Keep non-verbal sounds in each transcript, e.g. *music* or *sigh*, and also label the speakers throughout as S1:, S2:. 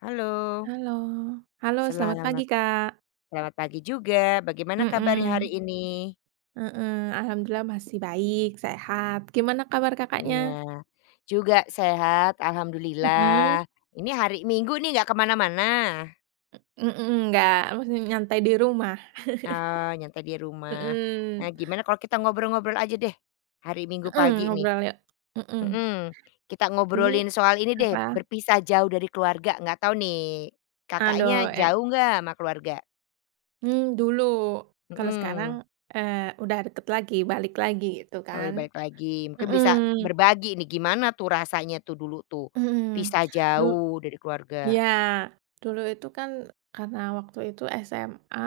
S1: Halo,
S2: Halo. Halo, selamat pagi,
S1: selamat
S2: Kak.
S1: selamat pagi juga. Bagaimana kabarnya hari
S2: Mhm,
S1: ini?
S2: heeh, alhamdulillah masih baik, sehat. Gimana kabar Kakaknya?
S1: Iya, juga sehat,
S2: Mhm,
S1: alhamdulillah. Ini hari Minggu nih nggak kemana-mana,
S2: mhm, enggak, masih nyantai di rumah.
S1: nyantai di rumah. Nah,
S2: Mhm,
S1: gimana kalau kita ngobrol-ngobrol aja deh, hari Minggu
S2: mhm,
S1: pagi nih?
S2: ngobrol yuk, mhm.
S1: Mhm, kita
S2: Ini
S1: ngobrolin soal ini
S2: apa
S1: deh, berpisah jauh dari keluarga, nggak tahu nih
S2: aduh,
S1: Kakaknya
S2: eh,
S1: jauh nggak sama keluarga?
S2: mmm, Dulu. Kalau sekarang,
S1: Mhm.
S2: udah deket lagi, balik lagi gitu
S1: Oh,
S2: kan.
S1: udah balik lagi, mungkin bisa
S2: Mhm,
S1: berbagi nih gimana tuh rasanya tuh dulu tuh,
S2: mhm.
S1: pisah
S2: Du
S1: jauh dari keluarga?
S2: Iya, Dulu itu kan karena waktu itu SMA,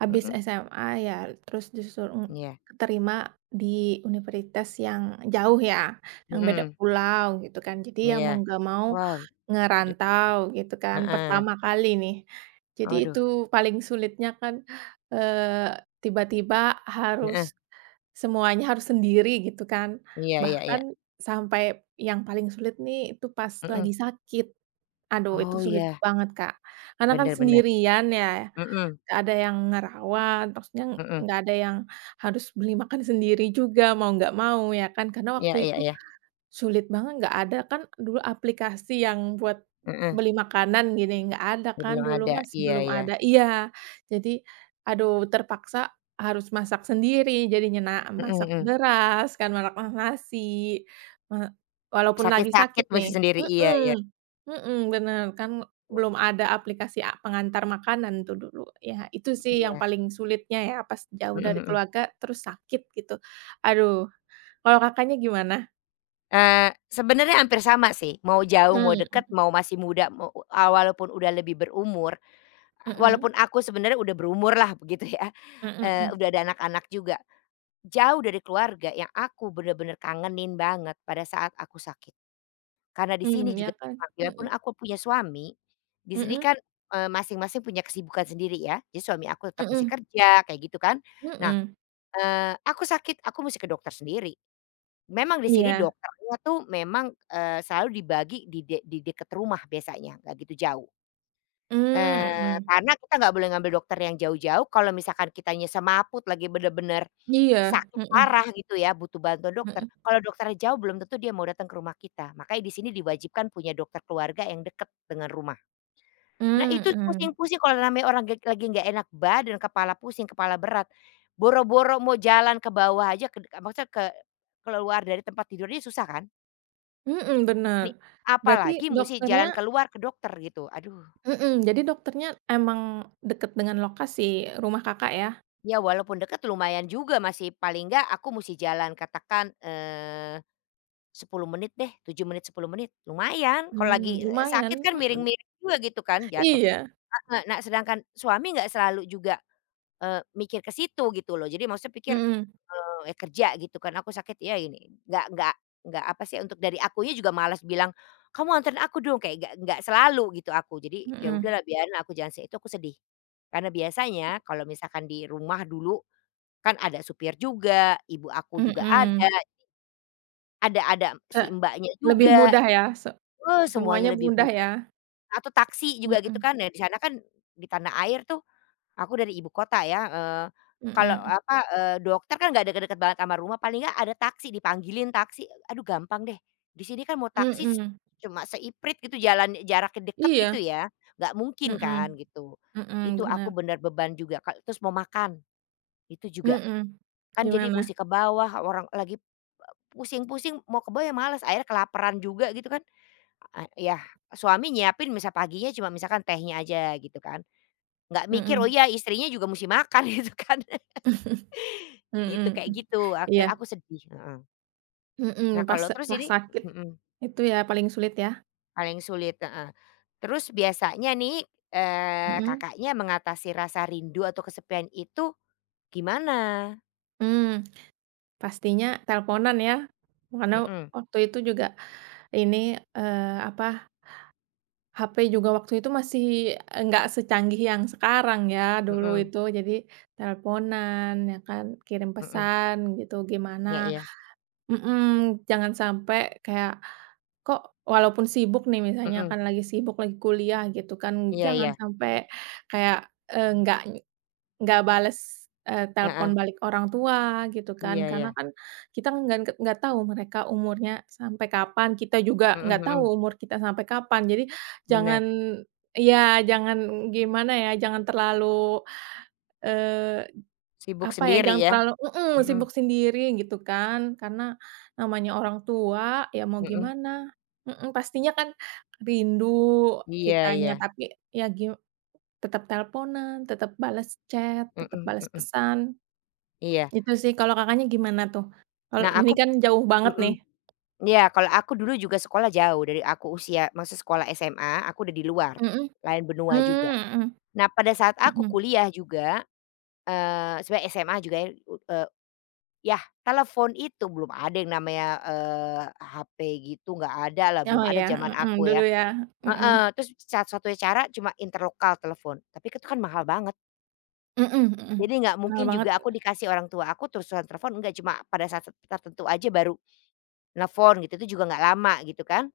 S2: habis
S1: Mhm,
S2: SMA ya terus disuruh
S1: iya,
S2: keterima di universitas yang jauh ya, yang beda
S1: mhm,
S2: pulau gitu kan. Jadi ya
S1: iya.
S2: mau nggak mau
S1: Wah, gede,
S2: ngerantau gitu kan,
S1: heeh,
S2: pertama kali nih. Jadi
S1: aduh,
S2: itu paling sulitnya kan, eee, tiba-tiba harus
S1: heeh,
S2: semuanya harus sendiri gitu kan.
S1: iya iya
S2: Bahkan
S1: iya,
S2: sampai yang paling sulit nih itu pas
S1: mhm.
S2: lagi sakit. Aduh itu
S1: Oh
S2: sulit
S1: iya,
S2: banget, Kak. Karena kan
S1: bener bener,
S2: sendirian ya,
S1: mhm
S2: nggak ada yang ngerawat, maksudnya
S1: mhm,
S2: nggak ada yang harus beli makan sendiri juga, mau nggak mau ya kan, karena
S1: iya
S2: waktu
S1: iya
S2: itu
S1: iya,
S2: sulit banget, nggak ada kan dulu aplikasi yang buat
S1: heeh,
S2: beli makanan gini, nggak ada
S1: ya
S2: kan
S1: belum
S2: dulu
S1: ada,
S2: masih
S1: iya
S2: belum
S1: iya,
S2: ada iya, jadi aduh terpaksa harus masak sendiri jadinya, nah
S1: mhm
S2: masak
S1: mhm,
S2: beras kan, masak nasi, me walaupun lagi sakit
S1: sakit-sakit
S2: nih.
S1: masih sendiri, iya iya,
S2: Mhm, mhm, bener kan belum ada aplikasi pengantar makanan tuh dulu, ya itu sih yang
S1: iya,
S2: paling sulitnya ya pas jauh
S1: mhm
S2: dari
S1: mhm.
S2: keluarga terus sakit gitu, aduh. Kalau Kakaknya gimana?
S1: Sebenarnya hampir sama sih, mau jauh, mau deket,
S2: Mhm.
S1: mau masih muda, walaupun udah lebih berumur,
S2: Mhm,
S1: walaupun aku sebenarnya udah berumur lah begitu ya,
S2: mhm, mhm,
S1: udah ada anak-anak juga. Jauh dari keluarga yang aku bener-bener kangenin banget pada saat aku sakit. Karena di sini
S2: mmm, ya
S1: juga
S2: kan,
S1: sama, biarpun
S2: mhm,
S1: aku punya suami, di sini
S2: mhm,
S1: kan, masing-masing punya kesibukan sendiri ya. Jadi suami aku tetap mesti
S2: mhm,
S1: kerja kayak gitu kan. Nah,
S2: mhm,
S1: aku sakit, aku mesti ke dokter sendiri. Memang di sini
S2: iya,
S1: dokternya tuh memang, selalu dibagi di dekat rumah biasanya, nggak gitu jauh.
S2: mmm, mhm,
S1: Karena kita nggak boleh ngambil dokter yang jauh-jauh, kalau misalkan kitanya semaput lagi bener-bener
S2: iya,
S1: sakit
S2: mhm,
S1: parah gitu ya, butuh bantuan dokter,
S2: mhm,
S1: kalau dokternya jauh belum tentu dia mau datang ke rumah kita. Makanya di sini diwajibkan punya dokter keluarga yang dekat dengan rumah. Nah itu
S2: mmm,
S1: pusing-pusing kalau namanya orang gek lagi nggak enak badan, kepala pusing, kepala berat, boro-boro mau jalan ke bawah aja ke maksudnya ke keluar dari tempat tidurnya susah kan?
S2: mhm, mhm, bener.
S1: Ni
S2: Berarti
S1: Apalagi musti
S2: dokternya
S1: jalan keluar ke dokter gitu, aduh.
S2: Mhm, jadi dokternya emang deket dengan lokasi rumah Kakak ya?
S1: Ya walaupun deket lumayan juga masih paling enggak aku musti jalan katakan, 10 menit deh, 7 menit, 10 menit, lumayan. Kalau
S2: Mmm,
S1: lagi,
S2: lumayan,
S1: sakit kan
S2: mhm,
S1: miring-miring juga gitu kan jatuh.
S2: iya,
S1: Heeh, nah sedangkan suami nggak selalu juga. Mikir ke situ gitu loh. Jadi maksudnya pikir,
S2: mhm,
S1: ya kerja gitu kan, aku sakit ya ini, nggak apa sih, untuk dari akunya juga malas bilang, "Kamu anterin aku dong," kayak nggak selalu gitu aku. Jadi ya
S2: mhm,
S1: udahlah biarin aku jalan sendiri, itu aku sedih. Karena biasanya kalau misalkan di rumah dulu kan ada supir juga, ibu aku juga ada,
S2: mhm,
S1: ada
S2: se
S1: si mbaknya
S2: lebih
S1: juga,
S2: mudah ya, semuanya
S1: semuanya lebih
S2: mudah
S1: mudah.
S2: ya,
S1: Atau taksi juga gitu
S2: mhm,
S1: kan, nah di sana kan di tanah air tuh, aku dari ibu kota ya, kalau
S2: mhm,
S1: apa, dokter kan nggak deket-deket banget sama rumah, paling nggak ada taksi, dipanggilin taksi, aduh gampang deh. Di sini kan mau taksi
S2: mhm,
S1: cuma seiprit gitu jalan jaraknya deket gitu
S2: iya,
S1: ya, nggak mungkin
S2: mhm,
S1: kan gitu.
S2: mhm,
S1: Itu aku
S2: bener.
S1: bener beban juga, terus mau makan, itu juga.
S2: Mhm,
S1: Kan jadi
S2: gimana?
S1: musti ke bawah, orang lagi, pusing-pusing mau ke bawah ya males, akhirnya kelaparan juga gitu kan. A yah Suami nyiapin misal paginya cuma misalkan tehnya aja gitu kan. Nggak mikir, "Oh
S2: Mhm.
S1: iya istrinya juga mesti makan," *laughs* gitu kan.
S2: *laughs* Mhm,
S1: Gitu, kayak
S2: mmm,
S1: gitu,
S2: iya,
S1: aku sedih, heeh. Nah
S2: mhm, pas
S1: kalau terus
S2: pas
S1: ini,
S2: sakit
S1: mhm,
S2: itu ya paling sulit ya,
S1: paling sulit, heeh. Terus biasanya nih,
S2: mhm,
S1: Kakaknya mengatasi rasa rindu atau kesepian itu gimana?
S2: mmm, pastinya teleponan ya, karena
S1: Mhm
S2: waktu itu juga ini, eee, apa, HP juga waktu itu masih enggak secanggih yang sekarang ya, dulu
S1: mhm,
S2: itu jadi teleponan ya kan, kirim pesan gitu gimana.
S1: ya, iya iya,
S2: Mhm, jangan sampai kayak Kok walaupun sibuk nih misalnya
S1: mhm,
S2: kan lagi sibuk, lagi kuliah gitu kan,
S1: iya
S2: jangan
S1: iya,
S2: sampai kayak, eee, nggak nggak bales, telepon
S1: heeh,
S2: balik orang tua gitu kan.
S1: iya iya,
S2: Karena kan kita nggak tahu mereka umurnya sampai kapan, kita juga
S1: mhm
S2: nggak tahu
S1: mhm,
S2: umur kita sampai kapan. Jadi jangan
S1: bener.
S2: iya jangan gimana ya, jangan terlalu, eee
S1: Sibuk sendiri ya?
S2: mhm, sibuk
S1: Mhm
S2: sendiri gitu kan, karena namanya orang tua ya mau
S1: mhm,
S2: gimana. Mhm, pastinya kan rindu
S1: iya
S2: kitanya,
S1: iya,
S2: tapi ya gi tetap teleponan, tetap balas chat, tetap
S1: mhm
S2: balas
S1: mhm,
S2: pesan,
S1: iya.
S2: itu sih. Kalau Kakaknya gimana tuh? Kalau
S1: Nah,
S2: ini
S1: aku.
S2: kan jauh banget nih.
S1: Mhm. Iya, kalau aku dulu juga sekolah jauh dari aku usia maksud sekolah SMA, aku udah di luar,
S2: Mhm,
S1: lain benua juga.
S2: mmm, mhm,
S1: Nah, pada saat aku
S2: mhm.
S1: kuliah juga, sebenarnya SMA juga ya, yah telepon itu belum ada yang namanya, HP gitu nggak ada lah,
S2: Oh
S1: belum ada
S2: ya,
S1: zaman
S2: mhm,
S1: aku
S2: dulu
S1: ya,
S2: ya, mhm,
S1: heeh, terus satu-satunya cara cuma interlokal telepon, tapi itu kan mahal banget.
S2: mhm, mhm,
S1: Jadi nggak
S2: kenal
S1: mungkin
S2: banget,
S1: juga aku dikasih orang tua aku terus-terusan telepon, enggak, cuma pada saat tertentu aja baru nelfon gitu, itu juga nggak lama gitu kan.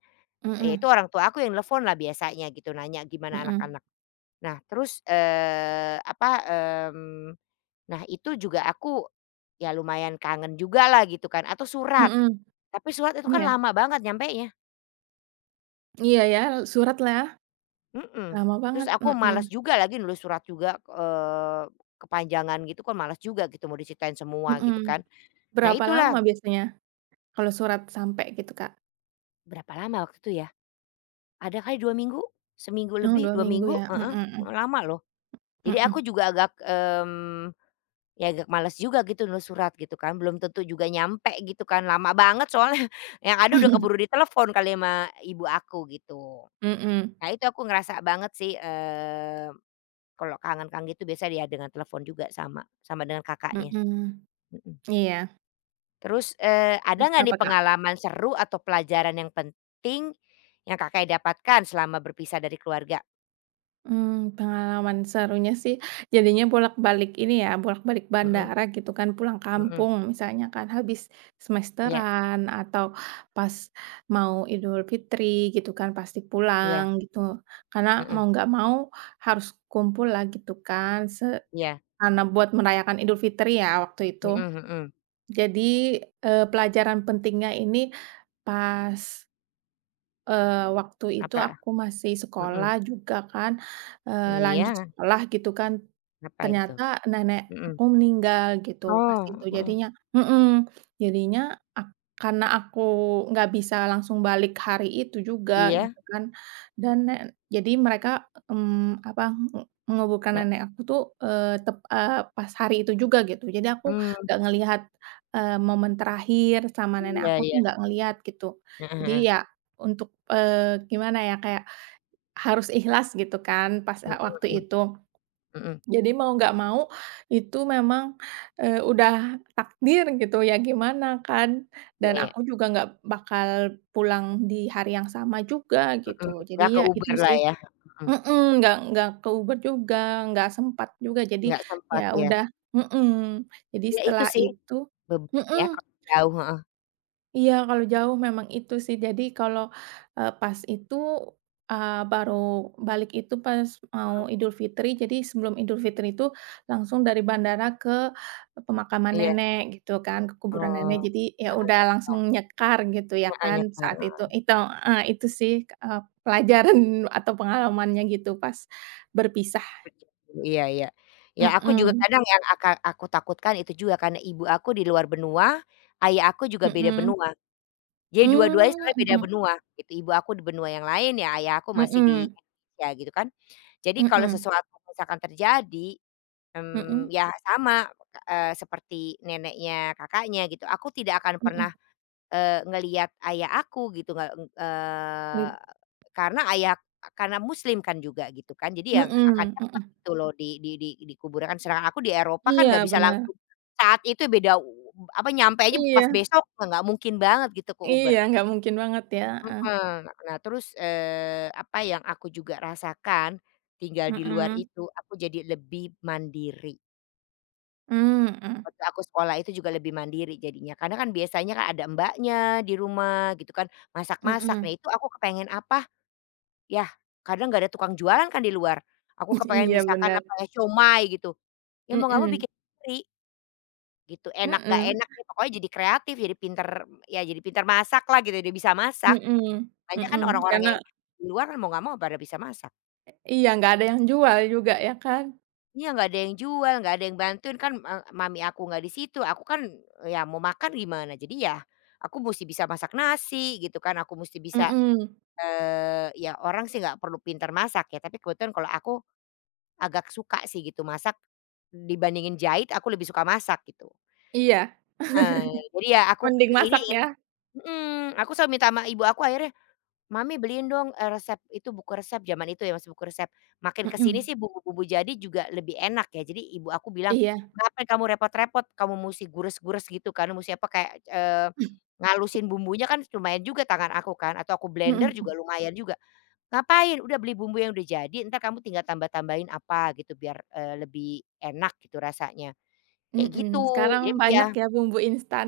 S1: Ya itu
S2: mhm,
S1: orang tua aku yang nelfon lah biasanya gitu, nanya gimana
S2: mhm,
S1: anak-anak. Nah terus, apa, mmm, nah itu juga aku, ya lumayan kangen juga lah gitu kan, atau surat.
S2: mhm,
S1: Tapi surat itu kan
S2: iya.
S1: lama banget nyampe.
S2: Iya ya, surat lah. Ya.
S1: mhm.
S2: Lama
S1: Terus
S2: banget,
S1: aku
S2: mhm,
S1: malas juga lagi nulis surat juga, kepanjangan gitu kan malas juga gitu mau diceritain semua gitu kan.
S2: mhm.
S1: Nah
S2: Berapa lama
S1: itulah,
S2: biasanya kalau surat sampai gitu, Kak?
S1: berapa lama waktu itu ya, ada kali 2 minggu, seminggu
S2: Oh,
S1: lebih,
S2: 2
S1: 2
S2: minggu ya,
S1: minggu,
S2: mhm,
S1: heeh,
S2: mhm,
S1: lama loh. Jadi aku
S2: mhm,
S1: juga agak, ya agak males juga gitu nulis surat gitu kan, belum tentu juga nyampe gitu kan, lama banget soalnya *laughs* yang ada udah keburu
S2: *laughs*
S1: ditelepon kali sama ibu aku gitu.
S2: mhm,
S1: Nah itu aku ngerasa banget sih, kalau kangen-kangen gitu biasa dia dengan telepon juga sama dengan kakaknya,
S2: mhm,
S1: mhm.
S2: iya,
S1: Terus, ada
S2: terus
S1: nggak
S2: apa,
S1: nih
S2: Kak?
S1: pengalaman seru atau pelajaran yang penting yang kakak dapatkan selama berpisah dari keluarga?
S2: Mmm, pengalaman serunya sih jadinya bolak-balik ini ya, bolak-balik
S1: Mhm
S2: bandara gitu kan, pulang
S1: mhm,
S2: kampung misalnya kan, habis
S1: iya
S2: semesteran atau pas mau Idul Fitri gitu kan, pasti
S1: iya,
S2: pulang gitu, karena mau
S1: mhm,
S2: nggak mau harus kumpul lah gitu kan.
S1: iya,
S2: Karena buat merayakan Idul Fitri ya waktu
S1: mhm
S2: itu.
S1: mhm,
S2: Jadi, pelajaran pentingnya ini pas, waktu itu
S1: apa?
S2: aku masih sekolah
S1: Mhm,
S2: juga kan, lanjut
S1: iya,
S2: sekolah gitu kan.
S1: ngapain tuh?
S2: Ternyata nenek
S1: Mhm.
S2: aku meninggal gitu pas itu
S1: Oh, mhm.
S2: jadinya mhm, jadinya ak karena aku nggak bisa langsung balik hari itu juga
S1: Iya,
S2: gitu kan dan jadi mereka, mmm, apa, nge menguburkan
S1: nggak.
S2: nenek aku tuh, pas hari itu juga gitu jadi aku
S1: Mmm.
S2: nggak ngelihat, momen terakhir sama nenek
S1: Iya
S2: aku tuh
S1: iya,
S2: nggak ngelihat gitu
S1: heeh
S2: jadi
S1: heeh.
S2: ya untuk, gimana ya kayak harus ikhlas gitu kan pas
S1: Mhm
S2: ha waktu
S1: mhm
S2: itu.
S1: mhm.
S2: Jadi mau nggak mau itu memang, udah takdir gitu ya gimana kan,
S1: Iya
S2: dan
S1: iya,
S2: aku juga nggak bakal pulang di hari yang sama juga
S1: mhm.
S2: gitu. Jadi
S1: Nggak
S2: ya itu
S1: keuber lah
S2: sih
S1: ya, mhm,
S2: mhm, nggak ke juga, nggak sempat juga jadi
S1: nggak
S2: ya
S1: sempat ya.
S2: udah mhm, jadi
S1: Ya itu
S2: setelah
S1: sih
S2: itu
S1: beban ya
S2: mhm.
S1: kalau jauh, heeh
S2: Iya, kalau jauh memang itu sih. Jadi kalau, pas itu, baru balik itu pas mau
S1: heeh,
S2: Idul Fitri, jadi sebelum Idul Fitri itu langsung dari bandara ke pemakaman
S1: iya,
S2: nenek gitu kan, ke kuburan
S1: oh,
S2: nenek. Jadi ya
S1: heeh,
S2: udah langsung nyekar gitu ya
S1: heeh,
S2: kan
S1: nyekar,
S2: saat itu. Itu heeh, itu sih, eee, pelajaran *laughs* atau pengalamannya gitu pas berpisah.
S1: kerja dulu, iya iya. Ya aku juga
S2: Mhm,
S1: kadang yang aku takutkan itu juga karena ibu aku di luar benua, ayah aku juga beda
S2: mhm.
S1: benua. Jadi dua-duanya
S2: Mmm,
S1: sebenarnya beda
S2: mhm,
S1: benua gitu, ibu aku di benua yang lain ya ayah aku masih di
S2: mhm,
S1: Indonesia gitu kan. Jadi
S2: mhm,
S1: kalau
S2: mhm,
S1: sesuatu misalkan terjadi,
S2: mhm,
S1: ya sama, seperti neneknya kakaknya gitu, aku tidak akan
S2: mhm,
S1: pernah, ngelihat ayah aku gitu, nggak, eee, karena ayah karena muslim kan juga gitu kan, jadi
S2: mmm,
S1: yang akan
S2: mhm,
S1: cepet
S2: mhm.
S1: gitu loh di dikuburkan. Sedangkan aku di Eropa kan nggak
S2: Iya
S1: bisa
S2: benar.
S1: langsung saat itu beda apa, nyampe aja pas
S2: Iya
S1: besok, nggak mungkin banget gitu ke Uber.
S2: iya nggak mungkin banget ya, heeh,
S1: Mhm, nah terus, apa yang aku juga rasakan, tinggal di luar
S2: mhm,
S1: itu aku jadi lebih mandiri.
S2: mmm, mhm,
S1: Waktu aku sekolah itu juga lebih mandiri jadinya, karena kan biasanya kan ada mbaknya di rumah gitu kan, masak-masak.
S2: mhm,
S1: Nah itu aku kepengen apa, yah kadang nggak ada tukang jualan kan di luar. Aku
S2: *laughs*
S1: kepengen
S2: iya
S1: misalkan
S2: bener,
S1: apa ya, siomay gitu, ya mau nggak mau
S2: mhm,
S1: bikin sendiri gitu, enak nggak
S2: mhm,
S1: enak ya pokoknya jadi kreatif, jadi pinter ya jadi pinter masak lah gitu, dia bisa masak.
S2: mhm,
S1: Banyak kan
S2: mhm,
S1: orang-orang
S2: karena
S1: yang di luar kan mau nggak mau pada bisa masak.
S2: iya nggak ada yang jual juga ya kan,
S1: Iya, nggak ada yang jual, nggak ada yang bantuin kan, mami aku nggak di situ, aku kan ya mau makan gimana? Jadi ya aku mesti bisa masak nasi gitu kan, aku mesti bisa,
S2: mhm,
S1: ya orang sih nggak perlu pintar masak ya, tapi kebetulan kalau aku agak suka sih gitu masak, dibandingin jahit aku lebih suka masak gitu.
S2: iya,
S1: Heeh, jadi ya
S2: *laughs*
S1: aku
S2: mending
S1: ke- ini
S2: masak ya,
S1: mhm, aku selalu minta sama ibu aku akhirnya Mami beliin dong, resep itu buku resep zaman itu ya masih buku resep. Makin ke sini sih
S2: mhm,
S1: bumbu-bumbu jadi juga lebih enak ya. Jadi ibu aku bilang,
S2: iya,
S1: "Ngapain kamu repot-repot, kamu musti gures-gures gitu kan, musti apa kayak,
S2: *laughs*
S1: ngalusin bumbunya kan lumayan juga tangan aku kan atau aku blender juga
S2: mhm,
S1: lumayan juga. Ngapain, udah beli bumbu yang udah jadi entar kamu tinggal tambah-tambahin apa gitu biar, lebih enak gitu rasanya."
S2: mhm,
S1: Kayak
S2: mhm,
S1: gitu.
S2: sekarang
S1: Jadi iya.
S2: banyak ya bumbu instan,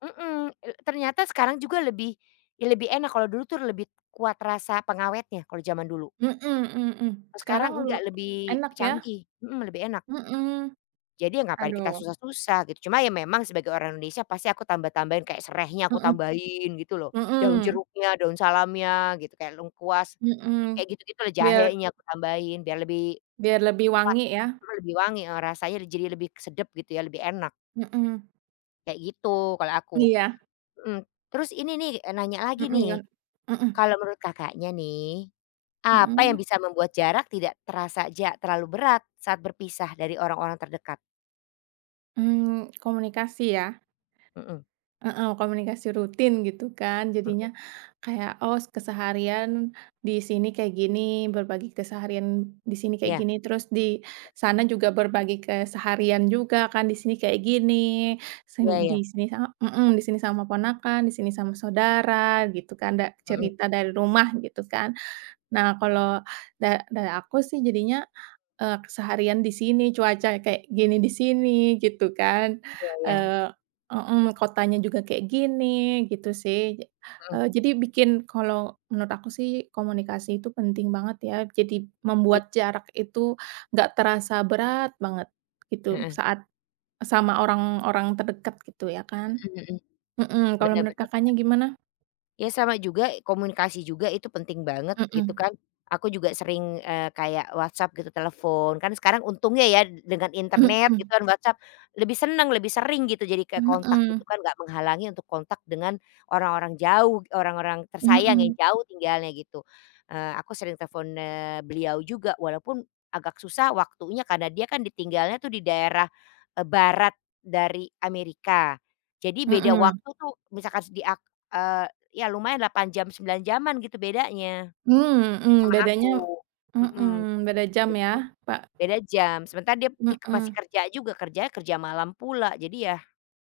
S1: Mhm, ternyata sekarang juga lebih, ya lebih enak, kalau dulu tuh lebih kuat rasa pengawetnya kalau zaman dulu.
S2: mhm, mhm,
S1: Kalau
S2: sekarang
S1: sekarang
S2: lu
S1: enggak, lebih
S2: enak ya,
S1: canggih, lebih enak.
S2: mhm,
S1: Jadi ya ngapain kita
S2: aduh,
S1: susah-susah gitu, cuma ya memang sebagai orang Indonesia pasti aku tambah-tambahin kayak serehnya aku
S2: mhm,
S1: tambahin gitu loh, daun
S2: mhm,
S1: jeruknya, daun salamnya gitu, kayak lengkuas,
S2: mhm,
S1: kayak gitu-gitulah,
S2: biar
S1: jahenya aku tambahin biar lebih
S2: biar lebih
S1: kuat,
S2: wangi ya?
S1: mhm, lebih wangi, rasanya jadi lebih sedep gitu ya, lebih enak,
S2: Mhm,
S1: kayak gitu kalau aku,
S2: iya,
S1: mhm. Terus ini nih, nanya lagi
S2: mhm,
S1: nih.
S2: kan mhm,
S1: Kalau menurut Kakaknya nih, apa yang
S2: mhm,
S1: bisa membuat jarak tidak terasa terlalu berat saat berpisah dari orang-orang terdekat?
S2: mmm, komunikasi ya?
S1: Mhm
S2: Heeh, komunikasi rutin gitu kan
S1: mhm,
S2: jadinya kayak, "Oh keseharian di sini kayak gini, berbagi keseharian di sini kayak
S1: iya
S2: gini, terus di sana juga berbagi keseharian juga kan di sini kayak gini,
S1: iya
S2: sen
S1: iya,
S2: di sini sama" mhm, "di sini sama ponakan, di sini sama saudara," gitu kan, da
S1: mhm,
S2: cerita dari rumah gitu kan. Nah, kalau da dari aku sih jadinya, keseharian di sini, cuaca kayak gini di sini, gitu kan.
S1: iya iya,
S2: Eee mhm, Kotanya juga kayak gini, gitu sih.
S1: mhm,
S2: Jadi bikin kalau menurut aku sih komunikasi itu penting banget ya, jadi
S1: i
S2: membuat jarak itu nggak terasa berat banget, gitu,
S1: heeh,
S2: saat sama orang-orang terdekat, gitu ya kan.
S1: mhm mhm,
S2: Mhm, kalau
S1: bener
S2: menurut
S1: bener bener.
S2: Kakaknya gimana?
S1: Ya sama juga, komunikasi juga itu penting banget gitu
S2: Mhm,
S1: kan. Aku juga sering, kayak WhatsApp gitu, telepon, kan sekarang untungnya ya dengan internet
S2: mhm,
S1: gitu kan WhatsApp, lebih seneng, lebih sering gitu jadi kayak
S2: mhm,
S1: kontak gitu
S2: mhm,
S1: kan, nggak menghalangi untuk kontak dengan orang-orang jauh, orang-orang tersayang yang
S2: mhm,
S1: jauh tinggalnya gitu. Aku sering telepon, beliau juga walaupun agak susah waktunya karena dia kan ditinggalnya tuh di daerah, barat dari Amerika. Jadi beda
S2: mhm.
S1: waktu tuh misalkan di ak eee ya lumayan 8 jam, 9 jaman gitu bedanya.
S2: Mmm, mhm,
S1: Sama aku.
S2: bedanya
S1: Mhm,
S2: mhm, beda jam ya,
S1: gitu.
S2: Pak?
S1: Beda jam, sementara dia masih
S2: Mhm,
S1: kerja juga, kerjanya kerja malam pula, jadi ya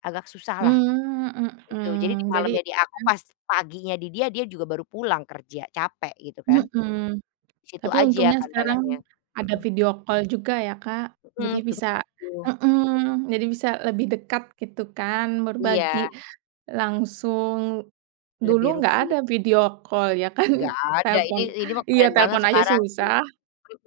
S1: agak susah lah
S2: mmm,
S1: gitu. Jadi di
S2: mhm, jadi
S1: malamnya di aku
S2: kan
S1: pas paginya di dia, dia juga baru pulang kerja, capek gitu kan.
S2: mhm,
S1: Di situ
S2: tapi
S1: aja
S2: untungnya sekarang
S1: kendalanya.
S2: ada
S1: Mhm
S2: video call juga ya, Kak, jadi
S1: mhm, tuh
S2: bisa
S1: gitu.
S2: mhm, jadi bisa lebih dekat gitu kan, berbagi
S1: Iya,
S2: langsung. Dulu
S1: lebih
S2: nggak ada
S1: rutin.
S2: video call ya kan,
S1: Nggak
S2: *laughs*
S1: ada,
S2: telepon
S1: ini mah
S2: iya,
S1: keren banget
S2: telepon aja
S1: sekarang.
S2: susah.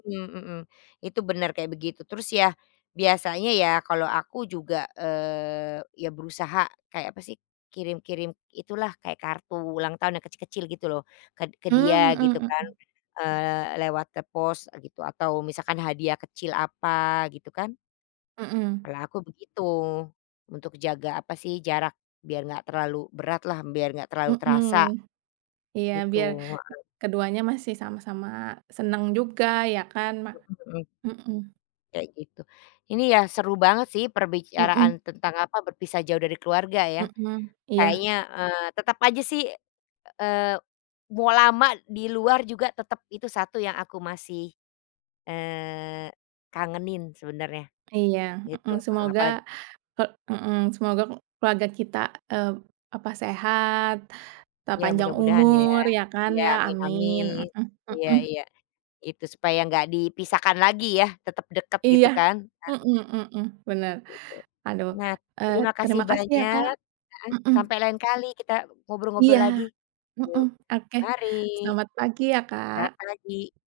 S1: Mhm mhm. Itu benar kayak begitu. Terus ya, biasanya ya kalau aku juga, ya berusaha kayak apa sih, kirim-kirim itulah kayak kartu ulang tahun yang kecil-kecil gitu loh, ke
S2: Mmm,
S1: dia gitu kan,
S2: mhm,
S1: lewat ke pos gitu atau misalkan hadiah kecil apa gitu kan.
S2: mhm,
S1: Kalau aku begitu, untuk jaga apa sih, jarak biar nggak terlalu berat lah biar nggak terlalu
S2: mhm,
S1: terasa
S2: mhm, iya, biar
S1: gitu,
S2: keduanya masih sama-sama seneng juga ya kan, ma
S1: mhm.
S2: mhm,
S1: Kayak gitu. Ini ya seru banget sih
S2: mhm,
S1: perbicaraan tentang apa, berpisah jauh dari keluarga ya.
S2: mhm, iya
S1: Kayaknya, tetap aja sih, eee, mau lama di luar juga tetap itu satu yang aku masih, eee, kangenin sebenarnya
S2: iya,
S1: gitu,
S2: mhm, semoga
S1: apalagi,
S2: he mhm, semoga keluarga kita, eee, sehat,
S1: ya
S2: panjang
S1: mudah-mudahan ya.
S2: umur ya kan
S1: Ya,
S2: ya,
S1: amin
S2: amin,
S1: amin.
S2: mhm,
S1: Iya
S2: mhm,
S1: iya, itu supaya nggak dipisahkan lagi ya, tetap dekat
S2: iya,
S1: gitu kan,
S2: mhm, mhm, bener.
S1: gitu.
S2: Aduh,
S1: Nah,
S2: eee,
S1: terima kasih
S2: terima kasih ya Kak,
S1: banyak ah.
S2: mhm,
S1: Sampai lain kali kita
S2: iya,
S1: ngobrol-ngobrol lagi.
S2: mhm,
S1: Yuk.
S2: oke,
S1: Mari,
S2: selamat pagi ya Kak.
S1: selamat pagi.